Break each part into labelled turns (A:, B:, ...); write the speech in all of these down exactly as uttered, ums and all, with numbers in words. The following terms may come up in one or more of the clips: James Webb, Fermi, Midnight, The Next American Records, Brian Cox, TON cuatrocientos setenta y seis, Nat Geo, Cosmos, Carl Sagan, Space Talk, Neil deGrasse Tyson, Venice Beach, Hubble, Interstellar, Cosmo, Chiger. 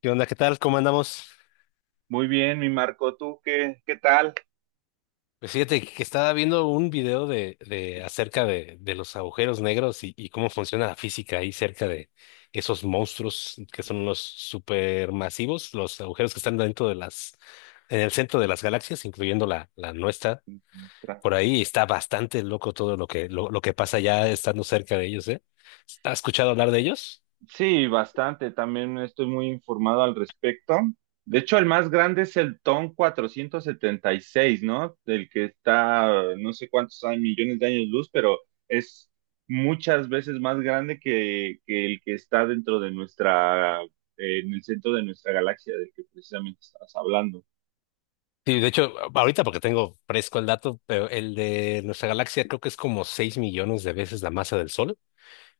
A: ¿Qué onda? ¿Qué tal? ¿Cómo andamos?
B: Muy bien, mi Marco, ¿tú qué, qué tal?
A: Pues fíjate que estaba viendo un video de, de acerca de, de los agujeros negros y, y cómo funciona la física ahí cerca de esos monstruos que son los supermasivos, los agujeros que están dentro de las, en el centro de las galaxias, incluyendo la, la nuestra.
B: Nuestra-
A: Por ahí está bastante loco todo lo que, lo, lo que pasa ya estando cerca de ellos, ¿eh? ¿Has escuchado hablar de ellos?
B: Sí, bastante, también estoy muy informado al respecto. De hecho, el más grande es el T O N cuatrocientos setenta y seis, ¿no? Del que está, eh, no sé cuántos hay, millones de años luz, pero es muchas veces más grande que, que el que está dentro de nuestra, eh, en el centro de nuestra galaxia, del que precisamente estabas hablando.
A: Sí, de hecho, ahorita porque tengo fresco el dato, pero el de nuestra galaxia creo que es como seis millones de veces la masa del Sol.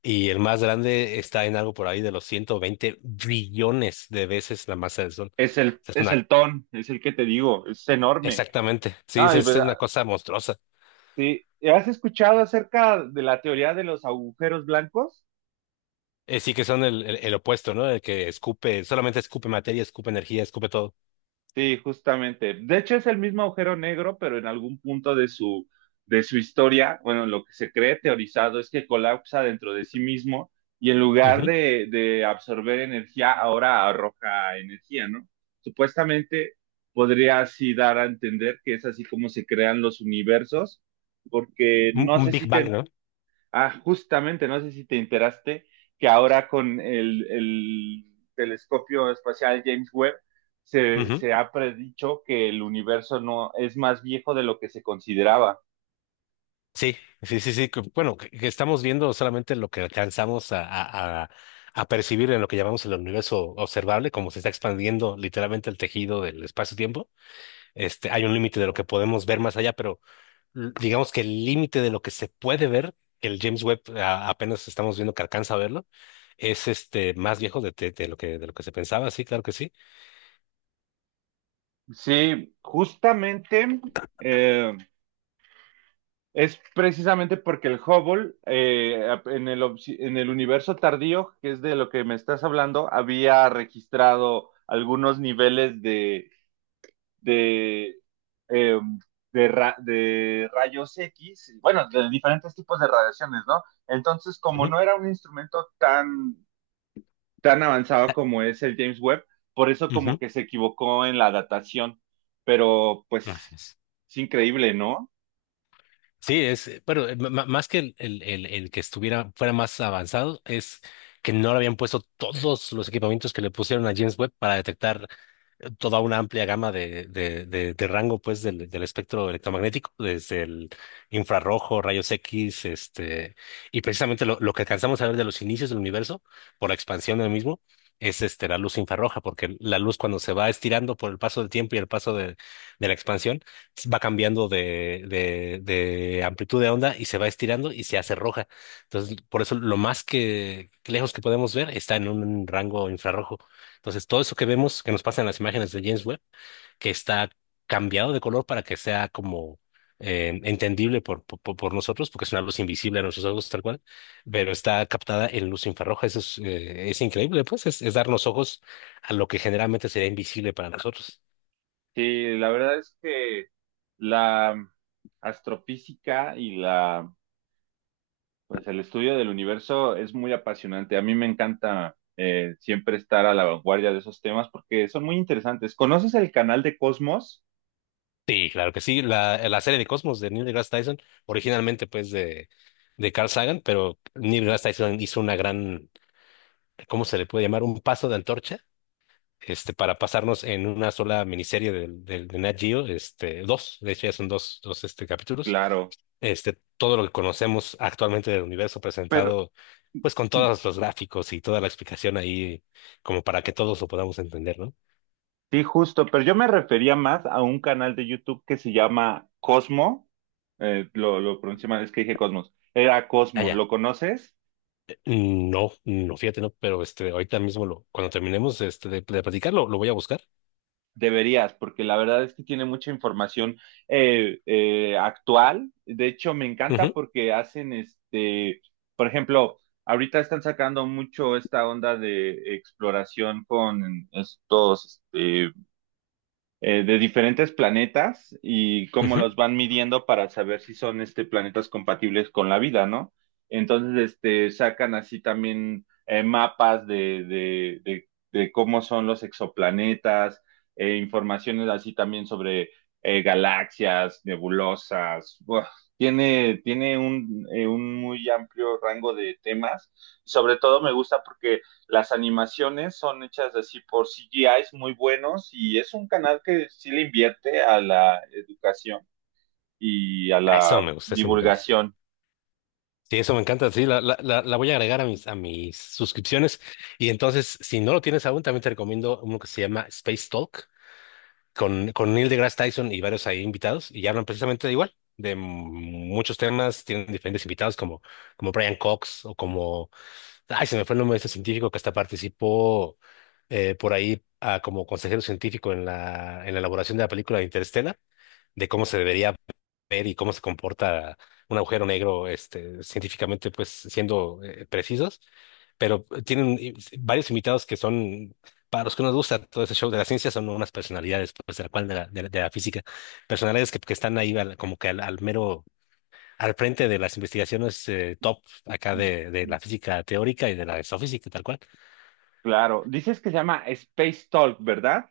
A: Y el más grande está en algo por ahí de los ciento veinte billones de veces la masa del Sol. O
B: Es el,
A: sea, es
B: es
A: una.
B: el T O N, es el que te digo, es enorme.
A: Exactamente, sí, es,
B: Ah, y
A: es
B: verdad.
A: una cosa monstruosa.
B: Sí, ¿has escuchado acerca de la teoría de los agujeros blancos?
A: Eh, sí que son el, el- el opuesto, ¿no? El que escupe, solamente escupe materia, escupe energía, escupe todo.
B: Sí, justamente. De hecho, es el mismo agujero negro, pero en algún punto de su, de su historia, bueno, lo que se cree teorizado es que colapsa dentro de sí mismo y en lugar
A: Ujú.
B: de, de absorber energía, ahora arroja energía, ¿no? Supuestamente podría así dar a entender que es así como se crean los universos, porque
A: Un,
B: no
A: un
B: sé si
A: Big Bang,
B: te.
A: ¿no?
B: Ah, justamente, no sé si te enteraste que ahora con el, el telescopio espacial James Webb se,
A: Ujú.
B: se ha predicho que el universo no es más viejo de lo que se consideraba.
A: Sí, sí, sí, sí. que- Bueno, que, que estamos viendo solamente lo que alcanzamos a, a, a- a percibir en lo que llamamos el universo observable, como se está expandiendo literalmente el tejido del espacio-tiempo. Este, hay un límite de lo que podemos ver más allá, l- digamos que el límite de lo que se puede ver, que el James Webb a- apenas estamos viendo que alcanza a verlo, es este más viejo de, de- de lo que de lo que se pensaba, sí, claro que sí.
B: Sí, justamente, eh, es precisamente porque el Hubble, eh, en el, obs- en el universo tardío, que es de lo que me estás hablando, había registrado algunos niveles de, eh, de, ra- de rayos equis, bueno, de diferentes tipos de radiaciones, ¿no? Entonces, como
A: Ujú.
B: no era un instrumento tan, tan avanzado
A: Ah,
B: como es el James Webb, por eso como
A: ujú.
B: que se equivocó en la datación, pero pues
A: Gracias.
B: es increíble, ¿no?
A: Sí, es, eh, bueno, eh, ma- ma- más que el, el, el, el que estuviera, fuera más avanzado, es que no le habían puesto todos los equipamientos que le pusieron a James Webb para detectar toda una amplia gama de, de, de, de rango pues del, del espectro electromagnético, desde el infrarrojo, rayos X, este, y precisamente lo, lo que alcanzamos a ver de los inicios del universo, por la expansión del mismo, es este, la luz infrarroja, porque la luz cuando se va estirando por el paso del tiempo y el paso de, de la expansión, va cambiando de, de, de amplitud de onda y se va estirando y se hace roja. Entonces, por eso lo más que, que lejos que podemos ver está en un rango infrarrojo. Entonces, todo eso que vemos, que nos pasa en las imágenes de James Webb, que está cambiado de color para que sea como eh, entendible por, por, por por nosotros, porque es una luz invisible a nuestros ojos tal cual, pero está captada en luz infrarroja. Eso es, eh, es increíble, pues, es, es darnos ojos a lo que generalmente sería invisible para nosotros.
B: Sí, la verdad es que la astrofísica y la pues el estudio del universo es muy apasionante. A mí me encanta, eh, siempre estar a la vanguardia de esos temas porque son muy interesantes. ¿Conoces el canal de Cosmos?
A: Sí, claro que sí. La, la serie de Cosmos de Neil deGrasse Tyson, originalmente pues de, de Carl Sagan, pero Neil deGrasse Tyson hizo una gran, ¿cómo se le puede llamar? Un paso de antorcha este, para pasarnos en una sola miniserie del del- de Nat Geo, este, dos, de hecho ya son dos, dos este, capítulos,
B: Claro,
A: este, todo lo que conocemos actualmente del universo
B: pero
A: presentado, pues con todos los gráficos y toda la explicación ahí, como para que todos lo podamos entender, ¿no?
B: sí, justo, pero yo me refería más a un canal de YouTube que se llama Cosmo. Eh, lo, lo pronuncié mal, es que dije Cosmos. Era Cosmo,
A: Allá.
B: ¿lo conoces?
A: No, no, fíjate, no, pero este, ahorita mismo, lo, cuando terminemos este, de, de platicar, lo, lo voy a buscar.
B: Deberías, porque la verdad es que tiene mucha información, eh, eh, actual. De hecho, me encanta
A: Ujú,
B: porque hacen este, por ejemplo, ahorita están sacando mucho esta onda de exploración con estos, este, eh, de diferentes planetas y cómo
A: ujú.
B: los van midiendo para saber si son este, planetas compatibles con la vida, ¿no? Entonces, este, sacan así también, eh, mapas de, de, de- de cómo son los exoplanetas, eh, informaciones así también sobre eh, galaxias, nebulosas. Buah, tiene, tiene un, eh, un muy amplio rango de temas. Sobre todo me gusta porque las animaciones son hechas así por C G Is muy buenos y es un canal que sí le invierte a la educación y a
A: Ah, eso
B: la
A: me gusta, eso me encanta.
B: divulgación.
A: Sí, eso me encanta. Sí, la, la, la, la voy a agregar a mis, a mis suscripciones. Y entonces, si no lo tienes aún, también te recomiendo uno que se llama Space Talk con, con Neil deGrasse Tyson y varios ahí invitados. Y hablan precisamente de igual, de muchos temas. Tienen diferentes invitados como, como Brian Cox o como, ay, se me fue el nombre de este científico que hasta participó eh, por ahí ah, como consejero científico en la, en la elaboración de la película de Interstellar, de cómo se debería ver y cómo se comporta un agujero negro, este, científicamente, pues siendo eh, precisos, pero tienen eh, varios invitados que son, para los que nos gusta todo ese show de la ciencia, son unas personalidades, pues de la cual de la, de la, de la física, personalidades que, que están ahí al- como que al, al mero, al frente de las investigaciones eh, top acá de, de la física teórica y de la exofísica, tal cual.
B: Claro, dices que se llama Space Talk, ¿verdad?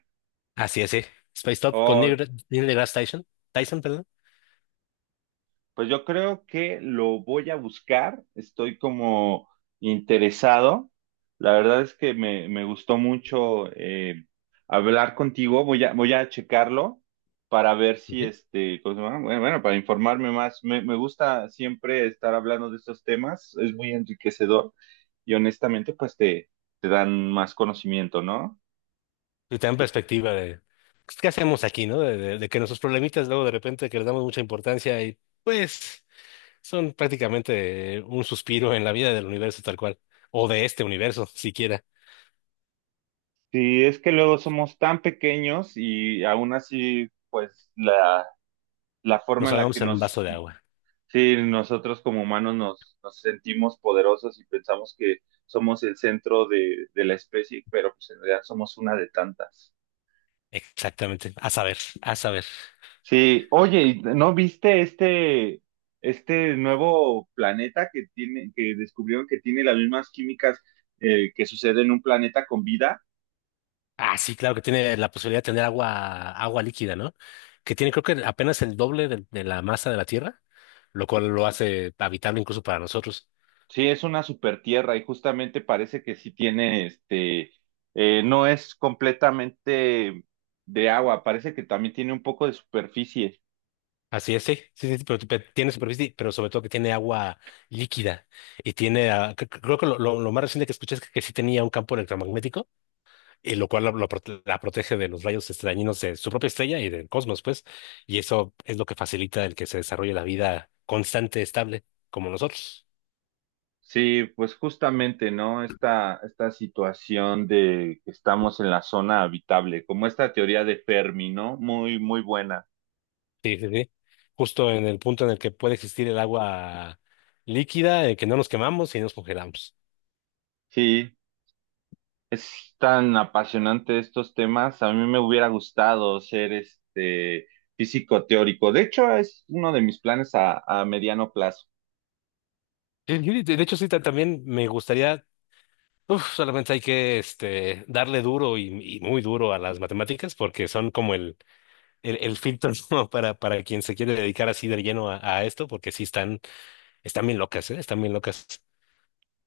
A: Así es, sí. Space Talk con Neil, Neil deGrasse Tyson, Tyson, perdón.
B: Pues yo creo que lo voy a buscar, estoy como interesado. La verdad es que me, me gustó mucho, eh, hablar contigo. Voy a, voy a checarlo para ver si este, ¿cómo se llama? Bueno, bueno, para informarme más. Me, me gusta siempre estar hablando de estos temas, es muy enriquecedor y honestamente pues te, te dan más conocimiento, ¿no?
A: Y también perspectiva de pues, qué hacemos aquí, ¿no? De, de- de que nuestros problemitas luego de repente que les damos mucha importancia y pues son prácticamente un suspiro en la vida del universo tal cual, o de este universo siquiera.
B: Sí, es que luego somos tan pequeños y aún así pues la la forma
A: Nos
B: en la que
A: ahogamos en un vaso
B: nos.
A: de agua.
B: Sí, nosotros como humanos nos, nos sentimos poderosos y pensamos que somos el centro de, de la especie, pero pues en realidad somos una de tantas.
A: Exactamente. A saber, a saber.
B: Sí, oye, ¿y no viste este, este nuevo planeta que tiene, que descubrieron que tiene las mismas químicas, eh, que sucede en un planeta con vida?
A: Ah, sí, claro que tiene la posibilidad de tener agua, agua líquida, ¿no? Que tiene creo que apenas el doble de, de la masa de la Tierra, lo cual lo hace habitable incluso para nosotros.
B: Sí, es una supertierra y justamente parece que sí tiene este, eh, no es completamente de agua, parece que también tiene un poco de superficie.
A: Así es, sí, sí, sí, pero, pero tiene superficie, pero sobre todo que tiene agua líquida y tiene, ah, cre- cre- creo que lo, lo- lo más reciente que escuché es que, que sí tenía un campo electromagnético, y lo cual la, lo prote- la protege de los rayos este, dañinos de su propia estrella y del cosmos, pues, y eso es lo que facilita el que se desarrolle la vida constante, estable, como nosotros.
B: Sí, pues justamente, ¿no? Esta, esta situación de que estamos en la zona habitable, como esta teoría de Fermi, ¿no? Muy, muy buena.
A: Sí, sí, sí. Justo en el punto en el que puede existir el agua líquida, en que no nos quemamos y no nos congelamos.
B: Sí, es tan apasionante estos temas. A mí me hubiera gustado ser este físico teórico. De hecho, es uno de mis planes a, a mediano plazo.
A: Sí, sí, De de hecho, sí, ta- también me gustaría. Uf, solamente hay que este, darle duro y, y muy duro a las matemáticas porque son como el, el, el filtro ¿no? para, para quien se quiere dedicar así de lleno a, a esto, porque sí están, están, bien locas, ¿eh? Están bien locas.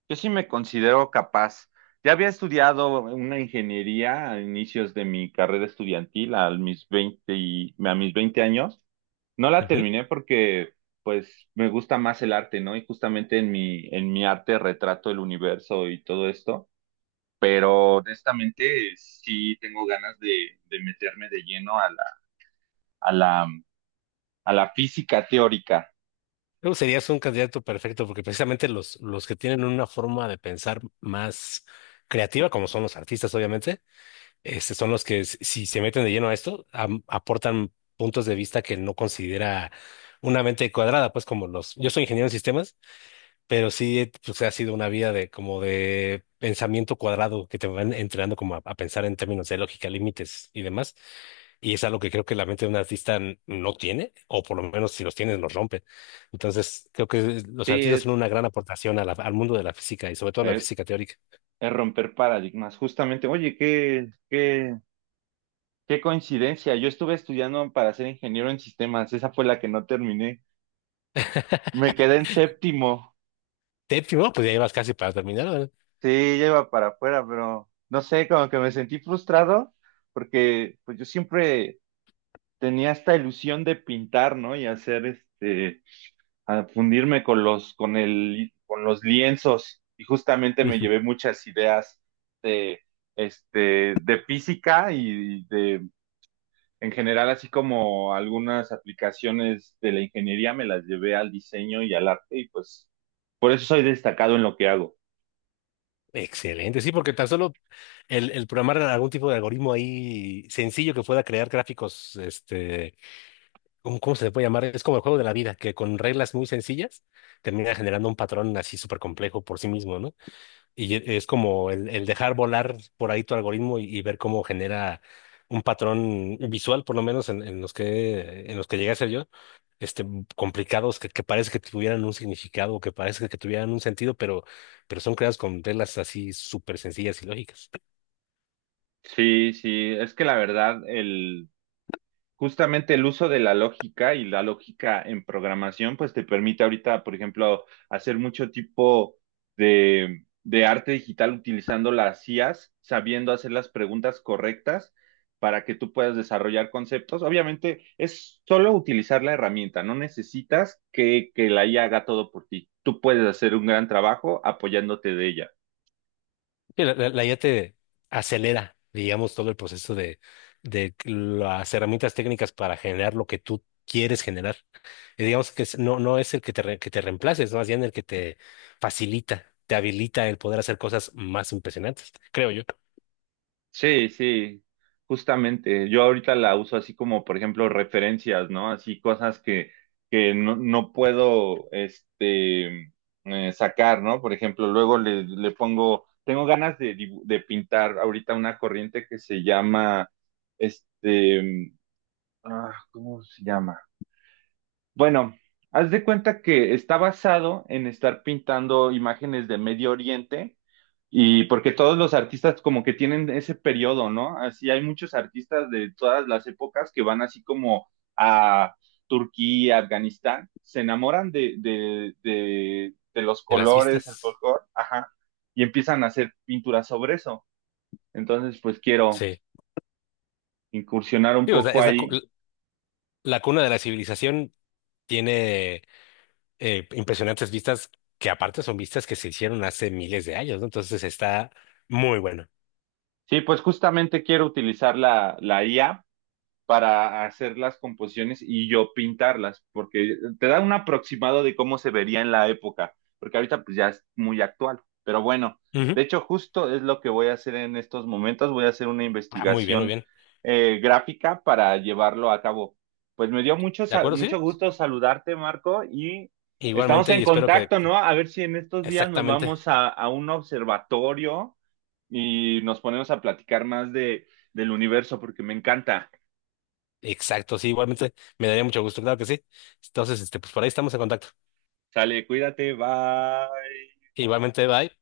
B: Yo sí me considero capaz. Ya había estudiado una ingeniería a inicios de mi carrera estudiantil, a mis veinte y- a mis veinte años. No la
A: Ujú.
B: terminé porque, pues, me gusta más el arte, ¿no? Y justamente en mi, en mi arte retrato el universo y todo esto, pero honestamente sí tengo ganas de, de meterme de lleno a la, a la, a la física teórica.
A: Tú serías un candidato perfecto porque precisamente los, los que tienen una forma de pensar más creativa, como son los artistas, obviamente, este, son los que s- si se meten de lleno a esto, am- aportan puntos de vista que no considera una mente cuadrada, pues como los, yo soy ingeniero en sistemas. Pero sí, eh, pues ha sido una vida de como de pensamiento cuadrado que te van entrenando como a, a pensar en términos de lógica, límites y demás. Y es algo que creo que la mente de un artista n- no tiene, o por lo menos si los tiene, los rompe. Entonces, creo que los
B: Sí,
A: artistas son
B: es,
A: una gran aportación a la- al mundo de la física y sobre todo a la
B: es,
A: física teórica.
B: es romper paradigmas. Justamente, oye, qué, qué, qué coincidencia. Yo estuve estudiando para ser ingeniero en sistemas, esa fue la que no terminé. Me quedé en séptimo.
A: Te primero, pues ya ibas casi para terminar, ¿verdad?
B: Sí, ya iba para afuera, pero no sé, como que me sentí frustrado porque pues yo siempre tenía esta ilusión de pintar, ¿no? Y hacer este, a fundirme con los, con el, con los lienzos. Y justamente me
A: Ujú.
B: llevé muchas ideas de, este, de física y de, en general, así como algunas aplicaciones de la ingeniería, me las llevé al diseño y al arte y pues por eso soy destacado en lo que hago.
A: Excelente, sí, porque tan solo el, el programar algún tipo de algoritmo ahí sencillo que pueda crear gráficos, este. ¿Cómo, cómo se le puede llamar? Es como el juego de la vida, que con reglas muy sencillas termina generando un patrón así súper complejo por sí mismo, ¿no? Y e- es como el, el dejar volar por ahí tu algoritmo y, y ver cómo genera un patrón visual, por lo menos en, en los que, en los que llegué a ser yo, este, complicados, que, que parece que tuvieran un significado, que parece que tuvieran un sentido, pero, pero son creados con reglas así súper sencillas y lógicas.
B: Sí, sí, es que la verdad, el, justamente el uso de la lógica y la lógica en programación, pues te permite ahorita, por ejemplo, hacer mucho tipo de, de arte digital utilizando las I As, sabiendo hacer las preguntas correctas para que tú puedas desarrollar conceptos. Obviamente, es solo utilizar la herramienta, no necesitas que, que la I A haga todo por ti. Tú puedes hacer un gran trabajo apoyándote de ella.
A: Sí, la, la- la I A te acelera, digamos, todo el proceso de, de las herramientas técnicas para generar lo que tú quieres generar. Y digamos que es- no, no es el que te, re- que te reemplace, es más bien el que te facilita, te habilita el poder hacer cosas más impresionantes, creo yo,
B: Sí, sí, justamente. Yo ahorita la uso así como, por ejemplo, referencias, ¿no? Así cosas que, que no, no puedo, este, eh, sacar, ¿no? Por ejemplo, luego le, le pongo, tengo ganas de, dibu- de pintar ahorita una corriente que se llama, este, ah, ¿cómo se llama? Bueno, haz de cuenta que está basado en estar pintando imágenes de Medio Oriente y porque todos los artistas como que tienen ese periodo, ¿no? Así hay muchos artistas de todas las épocas que van así como a Turquía, Afganistán, se enamoran de, de, de, de los
A: en las
B: colores, el
A: vistas.
B: folclore, ajá, y empiezan a hacer pinturas sobre eso. Entonces, pues quiero
A: Sí.
B: incursionar un
A: Sí, o sea,
B: poco
A: es la, cu-
B: ahí.
A: la cuna de la civilización tiene eh, impresionantes vistas que aparte son vistas que se hicieron hace miles de años, ¿no? Entonces está muy bueno.
B: Sí, pues justamente quiero utilizar la, la I A para hacer las composiciones y yo pintarlas, porque te da un aproximado de cómo se vería en la época, porque ahorita pues ya es muy actual. Pero bueno,
A: Ujú.
B: de hecho justo es lo que voy a hacer en estos momentos, voy a hacer una
A: Ah, muy bien, muy
B: investigación,
A: bien.
B: eh, gráfica para llevarlo a cabo. Pues me dio mucho,
A: ¿De
B: sa-
A: acuerdo? Sí.
B: mucho gusto saludarte, Marco, y estamos
A: Igualmente,
B: en
A: y espero que,
B: contacto, ¿no? A ver si en estos días nos
A: exactamente,
B: vamos a, a un observatorio y nos ponemos a platicar más de, del universo, porque me encanta.
A: exacto, sí, igualmente me daría mucho gusto, claro que sí. Entonces, este, pues por ahí estamos en contacto.
B: Sale, cuídate, bye.
A: Igualmente, bye.